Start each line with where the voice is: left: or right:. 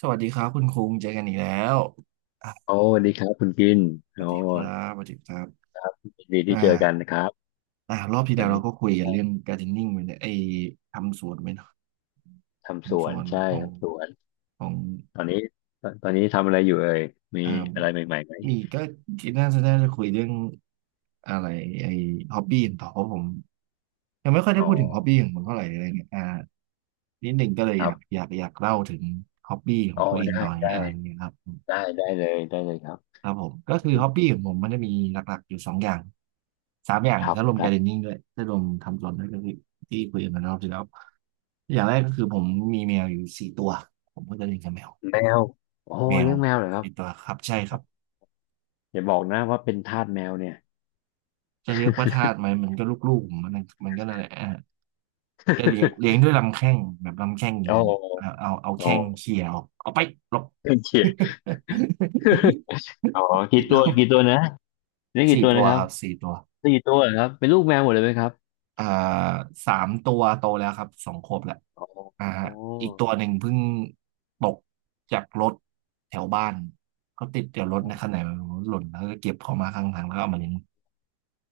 right: สวัสดีครับคุณคุงเจอกันอีกแล้วอ่ะ
left: โอ้สวัสดีครับคุณกิน
right: ส
left: โอ้
right: วัสดีครับสวัสดีครับ
left: ยินดี
right: อ่
left: ที่เจอกัน
right: า
left: นะครับ
right: รอบที่
left: วั
right: แล้
left: น
right: วเรา
left: นี้
right: ก็คุยกันเรื่องการทเดนนิ่งไปเนี่ยไอ้ทำสวนไปเนาะ
left: ทำส
right: ทำ
left: ว
right: ส
left: น
right: วน
left: ใช่
right: ของ
left: ทำสวน
right: ของ
left: ตอนนี้ตอนนี้ทำอะไรอยู่เอ่ยมี
right: อ่า
left: อะไรใหม่ๆไหม
right: มีคิดน่าจะคุยเรื่องอะไรไอ้ฮ็อบบี้ต่อเพราะผมยังไม่ค่อยได้
left: อ๋อ
right: พูดถึงฮ็อบบี้ของผมเท่าไหร่อะไรเงี้ยนิดหนึ่งก็เลย
left: ค
right: อ
left: รับ
right: ยากอยากอยากเล่าถึงฮ็อบบี้ขอ
left: อ๋
right: ง
left: อ
right: ตัวเอง
left: ได้
right: หน่อย
left: ได้
right: อะไรอย่างเงี้ยครับ
left: ได้ได้เลยครับ
right: ครับผมก็
left: อัน
right: คือ
left: นี้
right: ฮ็อบบี้ของผมมันจะมีหลักๆอยู่สองอย่างสามอย่าง
left: ค
right: เลย
left: รับ
right: ถ้ารวม
left: ได้
right: การ์เดนนิ่งด้วยถ้ารวมทำสวนด้วยก็คือที่คุยกันมารอบที่แล้วอย่างแรกก็คือผมมีแมวอยู่สี่ตัวผมก็จะเลี้ยงกับแมว
left: แมวโอ้
right: แมว
left: เลี้ยงแมวเหรอครับ
right: สี่ตัวครับใช่ครับ
left: อย่าบอกนะว่าเป็นทาสแมวเนี่ย
right: จะเรียกว่าทาสไหมมันก็ลูกๆผมมันก็นั่นแหละก็เลี้ยง ด้วยลำแข้งแบบลำแข้ง
left: โอ
right: นี้เอา
left: ้
right: เอาเอา
left: โอ้
right: แข้งเขี่ยออกเอาไปหลบ
left: เฉียด อ๋อ กี่
right: อีก
left: ตั
right: แล้
left: ว
right: ว
left: กี่ตัวนะเลี้ยงกี่
right: สี่
left: ตัว
right: ตั
left: นะ
right: ว
left: ครั
right: ค
left: บ
right: รับสี่ตัว
left: ไ้กี่ตัวเหรอครับเป็นลูกแมวหมดเลยไหมครับ
right: อ่าสามตัวโตแล้วครับสองขวบแล้วอ่า
left: อ๋อ
right: ฮะอีกตั
left: อ
right: วหนึ่งเพิ่งตกจากรถแถวบ้านเขาติดเดี๋ยว
left: ๋
right: ร
left: อ
right: ถในขณะไหนไม่รู้หล่นแล้วก็เก็บเขามาข้างทางแล้วก็เอามาเลี้ยง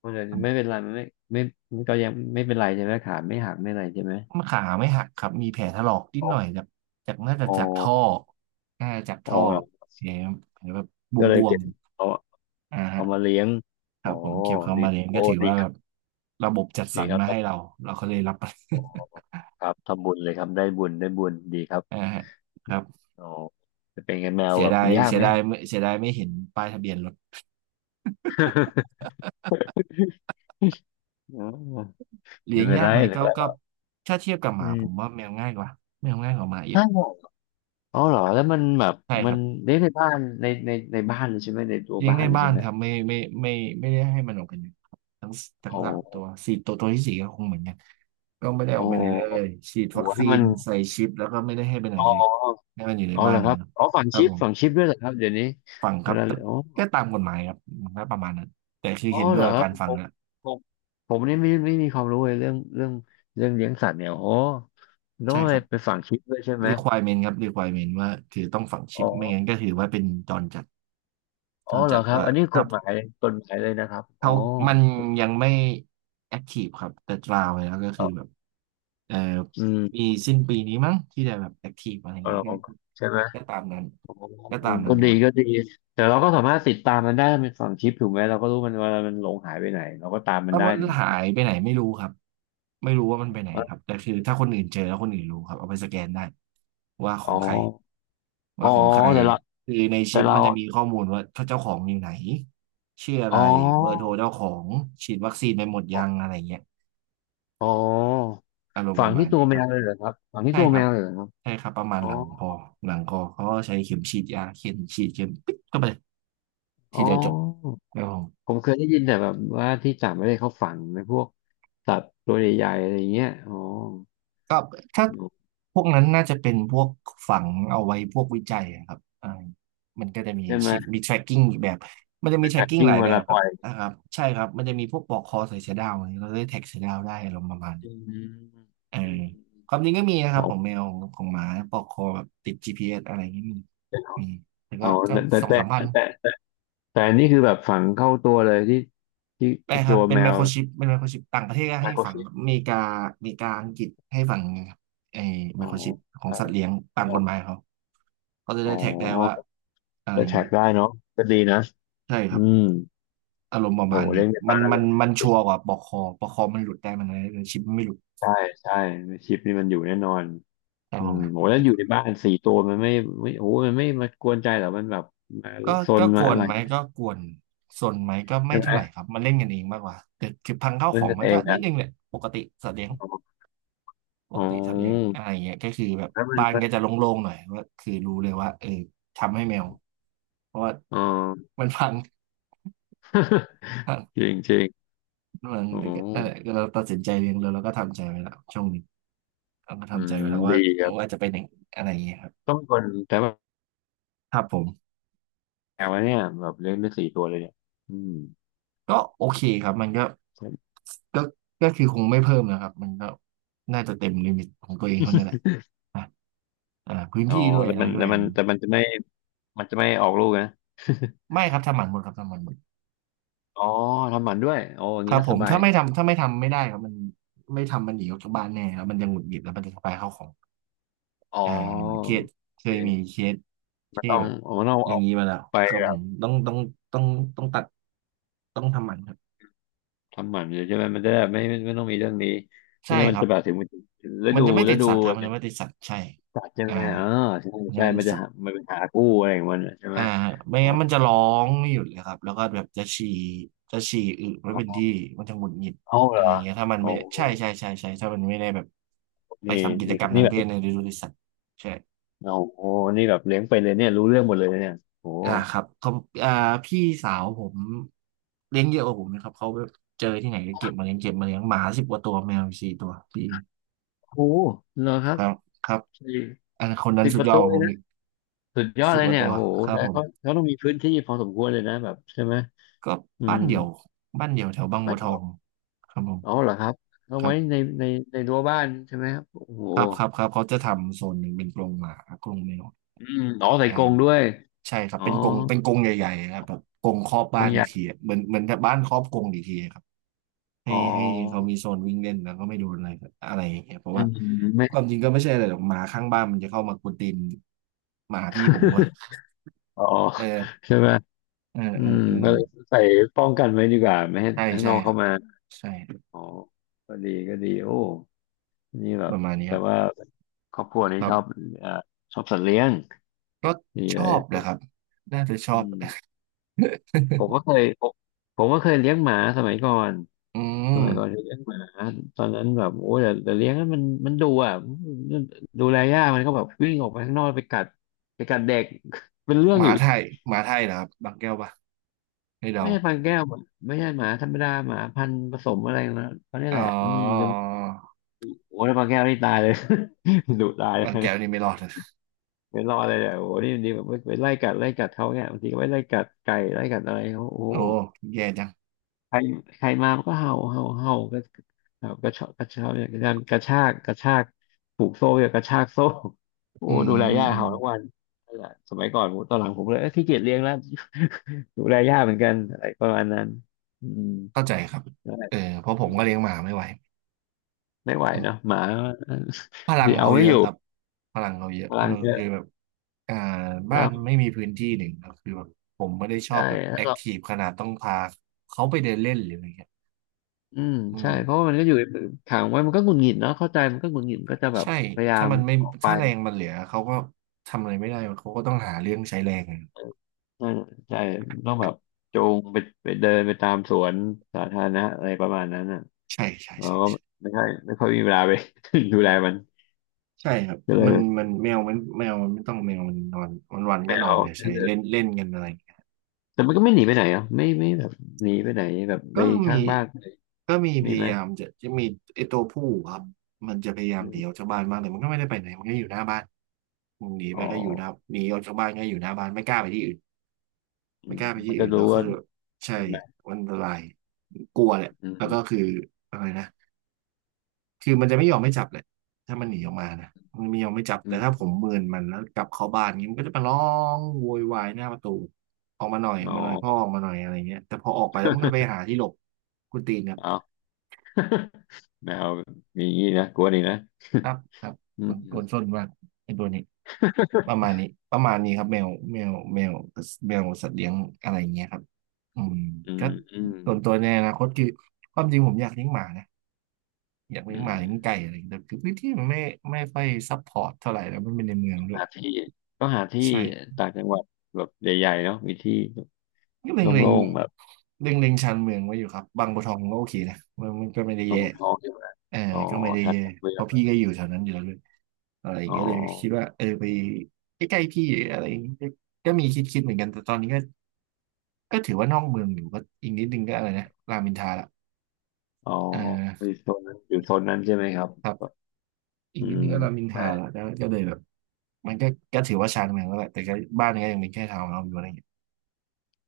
left: มันจะไม่เป็นไรมันไม่ไม่ไมัก็ยังไม่เป็นไรใช่ไหมขาไม่หักไม่อะไรใช่ไหม
right: มันขาไม่หักครับมีแผลถลอกนิด
left: อ๋
right: ห
left: อ
right: น่อยจากจากน่าจะ
left: อ๋
right: จากท่อ
left: อ
right: น่าจะจาก
left: อ๋อ
right: ท่อ
left: ครับ
right: แผลแผลแบบ
left: ก็เล
right: บ
left: ย
right: ว
left: เก็
right: ม
left: บเอา
right: ๆอ่าฮะ
left: เอามาเลี้ยง
right: ค
left: อ๋
right: รั
left: อ
right: บผมเก็บเขา
left: ดี
right: มาเลี้ยง
left: โอ้
right: ก็ถือ
left: ดี
right: ว่า
left: ค
right: แบ
left: รับ
right: บระบบจัดส
left: ดี
right: รร
left: ครับ
right: มา
left: ครั
right: ให้เรา
left: บ
right: เราก็เลยรับ
left: อ๋อครับทำบุญเลยครับได้บุญได้บุญดีครับ
right: อ่า ฮะครับ
left: อ๋อเป็นไงแมว
right: เสีย
left: แบบ
right: ดาย
left: ยาก
right: เสีย
left: ไหม
right: ดา ยไม่เสียดายไม่เห็นป้ายทะเบียนรถ
left: อ๋อ
right: เลี้
left: ไม่
right: ยง
left: เป็น
right: ยา
left: ไร
right: กไหม
left: หรือ
right: ก็
left: ว่า
right: ถ้าเทียบกับห
left: อื
right: มา
left: ม
right: ผมว่าแมวง่ายกว่าแมวง่ายกว่าหมาเยอะ
left: ถ้าบอกอ๋อเหรอแล้วมันแบบ
right: ใช่ค
left: มั
right: รั
left: น
right: บ
left: เลี้ยงในบ้านในบ้านเลยใช่ไหมในตัว
right: เลี้ยง
left: บ้าน
right: ใน
left: เลย
right: บ้า
left: ใช่
right: น
left: ไหม
right: ครับไม่ไม่ได้ให้มันออกไปไหนครับทั้งทั้ง
left: อ๋
right: สามตั
left: อ
right: วสี่ตัวตัวที่สี่ก็คงเหมือนกันก็ไม่ได้
left: อ๋
right: อ
left: อ
right: อกไปไหนเลยฉีด
left: โอ้
right: วั
left: โห
right: ค
left: แล้
right: ซี
left: วมั
right: น
left: น
right: ใส่ชิปแล้วก็ไม่ได้ให้ไปไหน
left: อ๋อ
right: เลยให้มันอยู่ใน
left: อ๋อ
right: บ้า
left: เหร
right: น
left: อครั
right: เนี่ย
left: บ
right: ครับ
left: อ๋อฝัง
right: ครั
left: ชิ
right: บ
left: ป
right: ผ
left: ฝัง
right: ม
left: ชิปด้วยเหรอครับเดี๋ยวนี้
right: ฟังค
left: เว
right: รับ
left: ลา
right: แต่
left: อ๋อ
right: ก็ตามกฎหมายครับมันก็ประมาณนั้นแต่คือ
left: อ๋อ
right: เห็นด้
left: เหร
right: วย
left: อ
right: กับ
left: ครับ
right: การฟังแล้ว
left: ผมผมนี่ไม่มีความรู้เลยเรื่องเลี้ยงสัตว์เนี่ยโอ้ต้อ
right: ใช่
left: งไป
right: ครับ
left: ไปฝังชิปด้วยใช่ไหม
right: requirement ครับ requirement ว่าคือต้องฝัง
left: อ๋
right: ชิปไม่งั้
left: อ
right: นก็ถือว่าเป็นจรจัด
left: อ๋
right: จ
left: อ
right: ร
left: เหรอ
right: จัด
left: ครับ
right: ว่า
left: อันนี้
right: ค
left: ก
right: รั
left: ฎ
right: บ
left: หมายกฎหมายเลยนะครับ อ๋อ
right: เขามันยังไม่ active ครับแต่ราวแล้วก็
left: อ๋
right: คือแบ
left: อ
right: บเอ่อ
left: อืม
right: มีสิ้นปีนี้มั้งที่จะแบบ active อะไรอย่า
left: เอ
right: ง
left: อ
right: เงี้ยก็
left: ใช่ไหม
right: ก็ตามนั้น
left: อ๋อ
right: ก็ตามนั้
left: ก็
right: น
left: ดี
right: ครับ
left: ก็ดีแต่เราก็สามารถติดตามมันได้เป็นฝังชิปถูกไหมเราก็รู้มันเวลามันหลงหายไปไหนเราก็ตามมั
right: แล้
left: น
right: ว
left: ได้
right: มัน
left: ถูกไหม
right: หา
left: ครับ
right: ยไปไหนไม่รู้ครับไม่รู้ว่ามันไปไหนครับแต่คือถ้าคนอื่นเจอแล้วคนอื่นรู้ครับเอาไปสแกนได้ว่าข
left: อ๋อ
right: องใคร
left: อ๋อ
right: ว่าของใคร
left: แต่เรา
right: คือใน
left: แต่
right: ชิป
left: เรา
right: มันจะมีข้อมูลว่าเจ้าของอยู่ไหนชื่ออะ
left: อ๋
right: ไรเบอร์โทร
left: อ
right: เจ้าของฉีดวัคซีนไปหมดยังอะไรเงี้ย
left: อ๋อ
right: อารมณ์
left: ฝั
right: ป
left: ง
right: ระมา
left: ที่
right: ณ
left: ตัว
right: นี้
left: แม
right: ครับ
left: วเลยเหรอครับฝังที่
right: ใช่
left: ตัว
right: ค
left: แม
right: รับ
left: วเลยเหรอครับ
right: ใช่ครับประมาณ
left: อ๋อ
right: หลังคอหลังคอเขาก็ใช้เข็มฉีดยาเข็มฉีดเข็มปิ๊บเข้าไปล
left: อ๋
right: ที
left: อ
right: เดียวจบครับผม
left: ผมเคยได้ยินแต่แบบว่าที่ต่างประเทศเขาฝังในพวกสัตว์ตัวใหญ่ๆอะไรเงี้ยอ๋อ
right: ก็ถ้าพวกนั้นน่าจะเป็นพวกฝังเอาไว้พวกวิจัยอะครับมันก็จะมี
left: ใช่ไหม
right: ชิปมี tracking อีกแบบมันจะ
left: ไป
right: มี
left: ขัด
right: tracking
left: กิ้
right: ห
left: ง
right: ลาย
left: เว
right: แบ
left: ลา
right: บค
left: ป
right: รั
left: ล่
right: บ
left: อย
right: นะครับใช่ครับมันจะมีพวกปลอกคอใส่เสือดาวอะไรเราได้แท็กเสือดาวได้อารมณ์ประมาณ
left: อื
right: นี้
left: ม
right: เออ
left: อืม
right: ความจริงก็มีนะครั
left: อ๋
right: บของ
left: อ
right: แมวของหมาปลอกคอแบบติด GPS อสอะไรอย่างนี้มีมีแต่
left: อ๋
right: ก็
left: อ
right: ก็
left: แต่แต่
right: สอง
left: แต่
right: สามพั
left: แต่
right: น
left: แต่แต่แต่อันนี่คือแบบฝังเข้าตัวเลยที่ที่
right: แปล
left: ที่
right: ค
left: ตั
right: รับ
left: ว
right: เป็
left: แม
right: นไม
left: ว
right: โครชิปเป็นไมโครชิปต่างประเทศก็
left: ไม
right: ให้
left: โคร
right: ฝัง
left: ชิป
right: อเมริกาอเมริกาอังกฤษให้ฝังไอ้
left: อ๋
right: ไม
left: อ
right: โครชิปของ
left: ใช่
right: สัตว์เลี้ยงตาม
left: อ๋
right: กฎหมา
left: อ
right: ยเขา กาจะ
left: อ๋
right: ได้
left: อ
right: แท็กได้ว่าอะไร
left: จะ
right: อย่าง
left: แท็ก
right: นี้
left: ได้เนาะก็ดีนะ
right: ใช่ค
left: อื
right: รับ
left: ม
right: อารมณ์ประ
left: โห
right: มาณ
left: เลี้
right: นี้
left: ยงใน
right: มั
left: บ้า
right: น
left: น
right: มั
left: เล
right: น
left: ย
right: มันชัวร์กว่าปอกคอปอกคอมันหลุดได้มันอะไรแต่ชิปมันไม่หลุด
left: ใช่ใช่ชิปนี่มันอยู่แน่นอน
right: ครับ
left: อื
right: ผ
left: มโห
right: ม
left: แล้วอยู่ในบ้านสี่ตัวมันไม่โอ้มันไม่มากวนใจเหรอมันแบบมา
right: ก็
left: ซน
right: ก็ก
left: มา
right: ว
left: อะ
right: น
left: ไร
right: ไหมก็กวนส่วนไหมก็ไม่
left: ใช่ไหม
right: เท่าไหร่ครับมันเล่นกันเองมากกว่าแต่คือพังข้าวข
left: เล่น
right: อง
left: กั
right: ไห
left: น
right: ม
left: เอ
right: ก็
left: ง
right: นิ
left: นะ
right: ดนึงแหละปกติสัตว์เลี้ยง
left: อ๋อ
right: ป
left: อ๋อ
right: กติสัตว์เลี้ยงอะไรอย่างเงี้ยก็คือแบบ
left: แล้วมัน
right: บ้าน
left: ม
right: ก็จะโล่งๆหน่อยว่าคือรู้เลยว่าเออทำให้แมวเพราะว่า
left: อ๋อ
right: มันพัง
left: จริงจริง
right: มัน
left: อ๋
right: กเออ
left: อ
right: เราตัดสินใจเองเลยแล้วก็ทำใจไว้แล้วช่วงนี้ เอาก็
left: อื
right: ทำใจไว้
left: ม
right: แล้วว่า
left: ดีครับ
right: จะเป็นอย่างอะไรอย่างเงี้ยครับ
left: ต้องคนแต่ว่า
right: ครับผม
left: แมวเนี่ยแบบเลี้ยงได้สี่ตัวเลยเนี่ยอืม
right: ก็โอเคครับมันก็ก็ก็คือคงไม่เพิ่มนะครับมันก็น่าจะเต็มลิมิตของตัวเองเท่านั้นแหละนะพื้น
left: อ๋อ
right: ที่ด้วย
left: แต่
right: อะไร
left: มัน
right: ด้ว
left: แต่
right: ยอะ
left: มั
right: ไร
left: น
right: อย่าง
left: แต่
right: เงี้ย
left: มันจะไม่มันจะไม่ออกลูกนะ
right: ไม่ครับทำหมันหมดครับทำหมันหมด
left: อ๋อทำหมันด้วยโอ้อย่าง
right: ค
left: นี้
right: รับ
left: ก็
right: ผ
left: ส
right: ม
left: บาย
right: ถ้าไม่ทำไม่ได้ครับมันไม่ทำมันหนีออกจากบ้านแน่ครับมันจะหงุดหงิดแล้วมันจะทำลายข้าวของ
left: อ๋อ
right: อ่าเคสเค
left: โอ
right: ยมี
left: เค
right: เคส
left: มัน
right: ที่
left: ต้อง
right: แบบ
left: มันต้อง
right: อย่า
left: เอา
right: งนี้มาแล้ว
left: ไป
right: ครับผมต้องต้องต้องทำหมันครับ
left: ทำหมันเลยใช่ไหมมันจะได้ไม่ต้องมีเรื่องนี้ไม่
right: ใช่
left: งั้นมั
right: ค
left: น
right: รั
left: จะ
right: บ
left: แบบถึงมันถึงฤ
right: มั
left: ดู
right: นจะไม่
left: ฤ
right: ติด
left: ดู
right: สัตว์ครับ
left: อะ
right: มันจะ
left: ไร
right: ไม่ติดสัตว์ใช่
left: สัตว์ใช่
right: อ่า
left: ไหมเออใช่
right: มันจะ
left: ใช่
right: ไม่ติ
left: มั
right: ด
left: นจะ
right: สัต
left: หา
right: ว์
left: มันเป็นหากู้อะไรของมันอะใช่ไหม
right: อ่าไม่
left: อ๋อ
right: งั้นมันจะร้องไม่หยุดเลยครับแล้วก็แบบจะฉี่จะฉี่อึไม่
left: อ๋
right: เป็น
left: อ
right: ที่มันจะหงุดหงิด
left: เอาเห
right: อะ
left: ร
right: ไรอ
left: อ
right: ย่างเงี้ยถ้ามัน
left: โอ้
right: ไม่
left: โห
right: ใช่ใช่ใช่ใช่ถ้ามันไม่ได้แบบไป
left: นี่
right: ทำกิจ
left: นี่
right: กรรม
left: นี่
right: ทาง
left: แบ
right: เพศ
left: บ
right: ในฤดูที่สัตว์ใช่
left: โอ้โหนี่แบบเลี้ยงไปเลยเนี่ยรู้เรื่องหมดเลยเนี่ยโอ้โห
right: ครับเขาอ่าพี่สาวผมเลี้ยงเยอะกว่าผมนะครับเขาแบบเจอที่ไหนก็เก็บมาเลี้ยงเก็บมาเลี้ยงหมาสิบกว่าตัวแมวสี่ตัวพี่
left: โอ้โหเหรอครั
right: ค
left: บ
right: รับครับ
left: สี่
right: อันคนนั้
left: สิ
right: น
left: บ
right: สุ
left: ป
right: ด
left: ระ
right: ยอ
left: ตู
right: ดกว่า
left: เล
right: ผ
left: ย
right: ม
left: นะ
right: อีก
left: สุดยอด
right: สิบ
left: เล
right: ก
left: ย
right: ว่า
left: เนี่ย
right: ตัว
left: โอ้โห
right: ครับ
left: แต่
right: ผม
left: เขาต้องมีพื้นที่พอสมควรเลยนะแบบใช่ไหม
right: ก็
left: อื
right: บ้า
left: ม
right: นเดี่ยวบ้านเดี่ยวแถวบาง
left: ไม่
right: บัวท
left: เดี๋
right: อ
left: ยว
right: งครับผม
left: อ๋อเหรอครับเอา
right: ครั
left: ไว้ใน
right: บ
left: ในในรั้วบ้านใช่ไหมครับโอ้โห
right: ครับครับครับเขาจะทำโซนหนึ่งเป็นกรงหมากรงแมว
left: อืมอ๋อใส่
right: อ่า
left: กรงด้วย
right: ใช่ครับ
left: อ๋อ
right: เป็นกรงเป็นกรงใหญ่ๆครับแบบกรงครอบ
left: กร
right: บ้า
left: ง
right: น
left: ให
right: อีก
left: ญ่
right: ทีอะเหมือนเหมือนกับบ้านครอบกรงอีกทีอะครับให้
left: อ๋อ
right: ให้เขามีโซนวิ่งเล่นแล้วก็ไม่โดนอะไรอะไรอย่างเงี้ยเพราะ
left: อื
right: ว่า
left: มไม่
right: ความจริงก็ไม่ใช่อะไรหรอกหมาข้างบ้านมันจะเข้ามากวนตีนหมาพี่ผมบ่อย
left: อ๋อ
right: เออ
left: ใช่ไหม
right: เออ
left: อื
right: เอ
left: ม
right: อเออ
left: ก็เลยใส่ป้องกันไว้ดีกว่าไม่ให้
right: ใช่
left: ข้าง
right: ใช่
left: นอก
right: ค
left: เข้า
right: รับ
left: มา
right: ใช่
left: อ๋อก็ดีก็ดีโอ้นี่แบ
right: ป
left: บ
right: ระมาณนี้ค
left: แต่
right: รับ
left: ว่าครอบครัวนี้
right: ครั
left: ชอบ
right: บ
left: เอ่อชอบสัตว์เลี้ยง
right: ก็
left: นี่
right: ช
left: เล
right: อ
left: ย
right: บ
left: ผ
right: นะครับ
left: ม
right: น่าจะชอ
left: อื
right: บ
left: มผมก็ เคยผมก็เคยเลี้ยงหมาสมัยก่อน
right: อื
left: สมั
right: ม
left: ยก่อนจะเลี้ยงหมาตอนนั้นแบบโอ้ยแต่เลี้ยงนั้นมันดูอ่ะดูแลยากมันก็แบบวิ่งออกไปข้างนอกไปกัดเด็ก เป็นเรื่อ
right: ห
left: ง
right: มา
left: อีก
right: ไทยหมาไทยนะครับ บางแก้วปะให่เดา
left: ไม่ใช่พันแก้วอะไม่ใช่หมาธรรมดาหมาพันธุ์ผสมอะไรนะเขาเนี่ย
right: อ๋
left: แห
right: อ
left: ละอืมแต่โอ้ยแล้วพันแก้วนี่ตายเลย ดุตายเล
right: บางแก้ว
left: ย
right: นี่ไม่รอดเลย
left: ไม่รอดเลยเนี่ยโอ้โหนี่มันดีแบบไปไล่กัดเขาเนี่ยบางทีก็ไปไล่กัดไก่ไล่กัดอะไรเขาโอ้โห
right: โอ้แย่จัง
left: ใครมามันก็เห่าเห่าก็แบบกระชากเนี่างกันกระชากผูกโซ่เนีกระชากโซ่โอ้
right: อืม
left: ดูแลย่า
right: อืม
left: เห่าทุกวันนั่นแหละสมัยก่อนผมตอนหลังผมเลยเอ้ยขี้เกียจเลี้ยงแล้ว ดูแลย่าเหมือนกันอะไรประมาณนั้นอืม
right: เข้าใจครับ
left: นั่นแหละ
right: เออเพราะผ
left: อื
right: มก็เลี้ยงห
left: ม
right: มาไม่ไหว
left: ไม่ไหว
right: อืม
left: เนาะหมา
right: พ ลั
left: สิ
right: ง
left: เอา
right: เขา
left: ไม่
right: เย
left: อ
right: อะ
left: ยู่
right: ครับ พลังเขาเยอะ
left: พ
right: เออ
left: ลังเยอะ
right: คือแบบอ่า
left: แล้
right: บ้าน
left: ว
right: ไม่มีพื้นที่หนึ่งครับคือแบบผมไม่ได้ชอ
left: ใช่
right: บแบบ
left: แล้
right: แอ
left: ว
right: ค
left: ก็
right: ทีฟขนาดต้องพาเขาไปเดินเล่นหรืออะไรเงี้ย
left: อืม
right: อื
left: ใช่
right: ม
left: เพราะว่ามันก็อยู่ในขังไว้มันก็หงุดหงิดเนาะเข้าใจมันก็หงุดหงิดมันก็จะแบบ
right: ใช่
left: พยายา
right: ถ้า
left: ม
right: มันไม่
left: ออกไป
right: ถ้าแรงมันเหลือเขาก็ทำอะไรไม่ได้เขาก็ต้องหาเรื่องใช้แรงอะ
left: ใช่าใช่ต้องแบบจูงไปไปเดินไปตามสวนสาธารณะอะไรประมาณนั้นอ่ะ
right: ใช่ใช่
left: เรา
right: ใช่
left: ก็
right: ใช่
left: ไม่ค่อยไม่ค่อยมีเวลาไป ดูแลมัน
right: ใช่ครับ
left: ก็เล
right: มั
left: ย
right: นมันแมวแมวมันไม่ต้องแมวมันนอนวันวัน
left: ไม่
right: ก็นอ
left: เอา
right: นเลยใช่เล่นเล่นกันอะไรอย่างเงี้ย
left: แต่มันก็ไม่หนีไปไหนอ่ะไม่ไม่แบบหนีไปไหนแบบไป
right: ก็
left: ข้า
right: มี
left: งบ้าน
right: ก็มีพ
left: มีไหม
right: ยายามจะมีไอ้ตัวผู้ครับ มันจะพยายา
left: อื
right: มหนีออ
left: ม
right: กจากบ้านมากแต่มันก็ไม่ได้ไปไหนมันก็อยู่หน้าบ้านมึงหนี
left: อ๋อ
right: ไปก็อยู่หน้าหนีออกจากบ้านก็อยู่หน้าบ้านไม่กล้าไปที่อื่น
left: อื
right: ไม่
left: ม
right: กล้าไป
left: มั
right: ที่
left: นก็
right: อื่น
left: รู้
right: แล้ว
left: ว่า
right: คือใช่
left: ทำไม
right: มันอันตรายกลัวแหละ
left: อื
right: แล้วก็
left: ม
right: คืออะไรนะ คือมันจะไม่ยอมไม่จับเลยถ้ามันหนีออกมานะมันไม่ยอมไม่จับ
left: อื
right: แต่ถ้าผ
left: ม
right: มเมินมันแล้วกลับเข้าบ้านนี้มันก็จะมาร้องโวยวายหน้าประตูออกมาหน่อยออ
left: อ๋
right: ก
left: อ
right: มาหน่อยพ่อออกมาหน่อยอะไรเงี้ยแต่พอออกไปแล้วมันก็ไป หาที่หลบคุณตีนครับ
left: เอา แมวมีอย่างนี้นะกลัวนี่นะ
right: ครับครับ
left: อื
right: กนค
left: ม
right: นส้นมากไอ้ตัวนี้ประมาณนี้ประมาณนี้ครับแมวแมวแมวสัตว์เลี้ยงอะไรเงี้ยครับอืม
left: อื
right: ก็
left: มอืม
right: ส่วนตัวในอนาคตคือความจริงผมอยากเลี้ยงหมานะอยากเลี้ย
left: อื
right: งหมา
left: ม
right: เลี้ยงไก่อะไรอย่างเงี้ยแต่คือพื้นที่มันไม่ไม่ค่อยซัพพอร์ตเท่าไหร่แล้วมันเป็นในเมืองด้วย
left: หาที่ก็หาที่
right: ใช่
left: ต่างจังหวัดแบบใหญ่ๆเนาะมีที่
right: ก็เล็งเล็ง
left: โล่งๆแบบ
right: เล็งเล็งชานเมืองไว้อยู่ครับบางบัวทองก็โอเคนะมันมันก็ไม่ได้
left: ตร
right: แย่
left: งท้องใช่ไหม
right: เออ
left: อ๋อ
right: ก็ไม่ได้
left: ชาน
right: แย่
left: หลักเมื
right: เพ
left: อง
right: ราะ
left: เรอ
right: พี่ก็อยู่แถวนั้นอยู่แล้วด้วยอะไรอย่า
left: ๋อ
right: งเงี้ยเลยคิดว่าเออไปใกล้ๆพี่อะไรอย่างเงี้ยก็มีคิดเหมือนกันแต่ตอนนี้ก็ก็ถือว่านอกเมืองอยู่ก็อีกนิดนึงก็อะไรนะรามอินทราละ
left: อ๋อ
right: เอ
left: อ
right: อ
left: ยู่โซนนั้นอยู่โซนนั้นใช่ไหมครับ
right: ครับอี
left: อื
right: กนิด
left: ม
right: นึงก็รามอินทรา
left: ใช่
right: ละก็ก็เลยแบบมันก็ก็ถือว่าชานเมืองแล้วแหละแต่ก็บ้านก็ยังเป็นแค่ทาวน์เฮาส์อยู่อะไรอย่างเงี้ย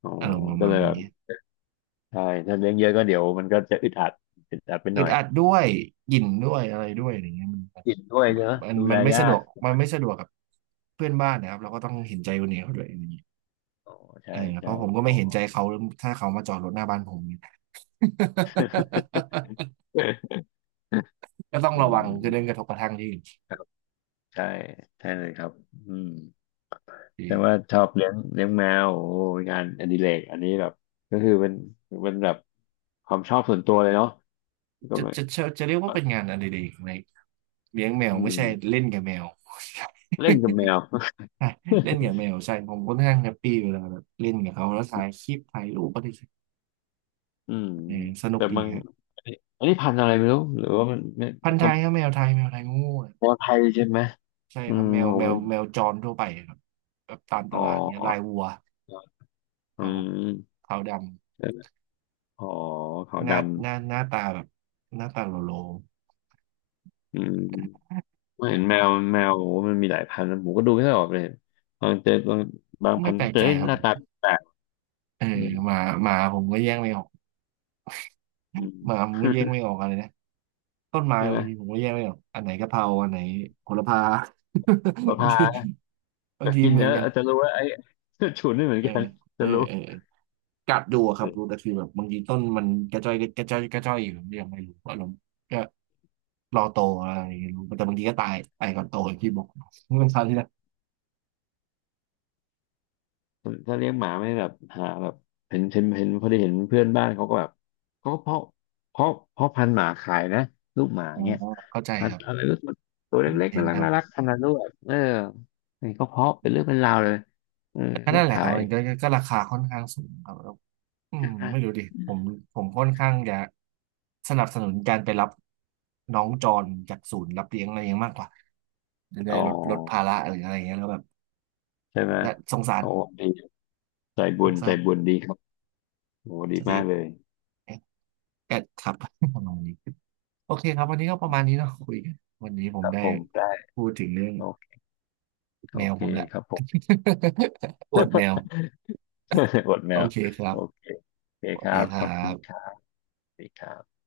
left: อ๋อ
right: อารมณ์ประ
left: ก็
right: มา
left: เล
right: ณ
left: ยแบบ
right: นี้
left: ใช่ถ้าเลี้ยงเยอะก็เดี๋ยวมันก็จะอึดอัดอึดอัดไปห
right: อึ
left: น่
right: ด
left: อย
right: อัดด้วยกลิ่นด้วยอะไรด้วยอย่างเงี้ย
left: กินด้วยเนอะ
right: มัน
left: ดู
right: มัน
left: แล
right: มันไม่
left: ยา
right: สะด
left: ก
right: วกมันไม่สะดวกกับเพื่อนบ้านนะครับเราก็ต้องเห็นใจคนอื่นี้เขาด้วยอย่างเงี้ย
left: อ๋อ
right: เอ
left: ใช่
right: อเพ
left: ใช่
right: ราะผมก็
left: อ๋อ
right: ไม่เห็นใจเขาถ้าเขามาจอดรถหน้าบ้านผมเนี่ย ก็ต้อ ง
left: อื
right: ระวังจะเรื่องกระทบ
left: ม
right: กระทั่งที่อื่น
left: ครับใช่ใช่เลยครับอืม
right: ดี
left: แต่ว่าชอบเลี้ยงเลี้ยงแมวโอ้ยงานอดิเรกอันนี้แบบก็คือเป็นเป็นแบบความชอบส่วนตัวเลยเนาะก็
right: จะ
left: ไม่
right: จะจะจะเรียกว่าเป็นงานอะไรดีในเลี้ยงแมว
left: อื
right: ไม่ใช่
left: ม
right: เล่นกับแมว
left: เล่นกับแมว
right: ใช่เล่นกับแมวใช่ผมก็ค่อนข้างแฮปปี้เวลาแบบเล่นกับเขาแล้วถ่าย คลิปถ่ายรูปก็ได้
left: อืม
right: เออสนุก
left: แต่
right: ดี
left: บาง
right: ครับ
left: อันนี้อันนี้พันธุ์อะไรไม่รู้หรือว่ามันไม่
right: พันธุ์ไท
left: ก็
right: ยครับแมวไทยแมวไทยงูอะ
left: แมวไทยใช่ไหม
right: ใช่
left: อื
right: ครับ
left: ม
right: แมว
left: ผม
right: แมว
left: เห็น
right: แมวจรทั่วไปครับแบบตามต
left: อ๋
right: ลาดเนี้ยลาย
left: อ
right: วัวค
left: อื
right: รับผม
left: ม
right: ขาวด
left: อ๋อขาว
right: ำ
left: ดำ
right: หน้าตาแบบหน้าตาโลโล
left: อืมผม
right: ค
left: เห็
right: รั
left: นแม
right: บ
left: วแมวโอ้มันมีหลายพันธุ์ผมก็ดูไม่ค่อยออกเลยบางเจอบางบาง
right: ไม่
left: พันธุ์
right: แปลก
left: เจอ
right: ใจ
left: เอ้ย
right: ครั
left: ห
right: บ
left: น้าตาแปลก
right: เออ
left: อืม
right: หมาหมาผมก็แยกไม่ออก
left: อื
right: หมา
left: ม
right: ผมก็แยกไม่ออกอะไรนะต้นไม้
left: ใช่ไห
right: บา
left: ม
right: งทีผมก็แยกไม่ออกอันไหนกะเพราอันไหนโหระพา
left: ประ
right: บางที
left: ภา
right: บาง
left: จะ
right: ที
left: กิน
right: เหมือ
left: แล้
right: น
left: ว
right: กัน
left: อาจจะรู้ว่าไอ้ ฉุนไม่เหมือน
right: เออ
left: กันจะรู้
right: เออกัดดูอะค
left: เล
right: รับรู้
left: ย
right: แต่คือแบบบางทีต้นมันกระจ้อยอยู่ผมยังไม่รู้อารมณ์ รอโตอะไรอย่างเงี้ยรู้แต่บางทีก็ตายตายก่อนโตอย่างที่บอก มันคราวที่แล้ว
left: ถ้าเลี้ยงหมาไม่แบบหาแบบเห็นเห็นเห็นพอดีเห็นเพื่อนบ้านเขาก็แบบเขาก็เพาะเพาะพันธุ์หมาขายนะลูกหมา
right: อ๋อ
left: เนี่ย
right: เข้าใจ
left: พัน
right: ครั
left: ธุ์
right: บ
left: อะไรก็ตัวเล็กๆ
right: เห็
left: น่า
right: น
left: รัก
right: ครับ
left: น่ารักพันธุ์ลูกแบบเออนี่ก็เพาะเป็นเรื่องเป็นราวเลยเออ
right: ก็
left: ก็
right: นั่นแหละค
left: ขา
right: รับ
left: ย
right: มันก็ราคาค่อนข้างสูงครับแล้วอื
left: ใช่
right: ม
left: ไหม
right: ไม่รู้ดิผมผมค่อนข้างจะสนับสนุนการไปรับน้องจรจากศูนย์รับเลี้ยงอะไรอย่างเงี้ยมากกว่าจะได้
left: อ๋อ
right: ลดลดภาระหรืออะไรอย่างเงี้ยแล้วแบบ
left: ใช่ไหม
right: และสงสาร
left: โอ้ดีใจบุ
right: ส
left: ญ
right: ง
left: ใจ
right: สาร
left: บุญดีครับโอ้ดี
right: สติ
left: มากเลย
right: แอดแอดครับ ประมาณนี้โอเคครับวันนี้ก็ประมาณนี้เนาะคุยกันวันนี้ผ
left: ค
right: ม
left: รับ
right: ได้
left: ผมได้
right: พูดถึงเรื่อง
left: โอเคโอ
right: แมว
left: เค
right: ผมแหละ
left: ครับผม
right: อวดแมว
left: อดแม
right: โอ
left: ว
right: เคครั
left: โอ
right: บ
left: เคโอเค
right: ส
left: ค
right: วัส
left: รั
right: ดี
left: บ
right: ค
left: ข
right: รั
left: อบคุณครั
right: บ
left: บสวัสดีครับ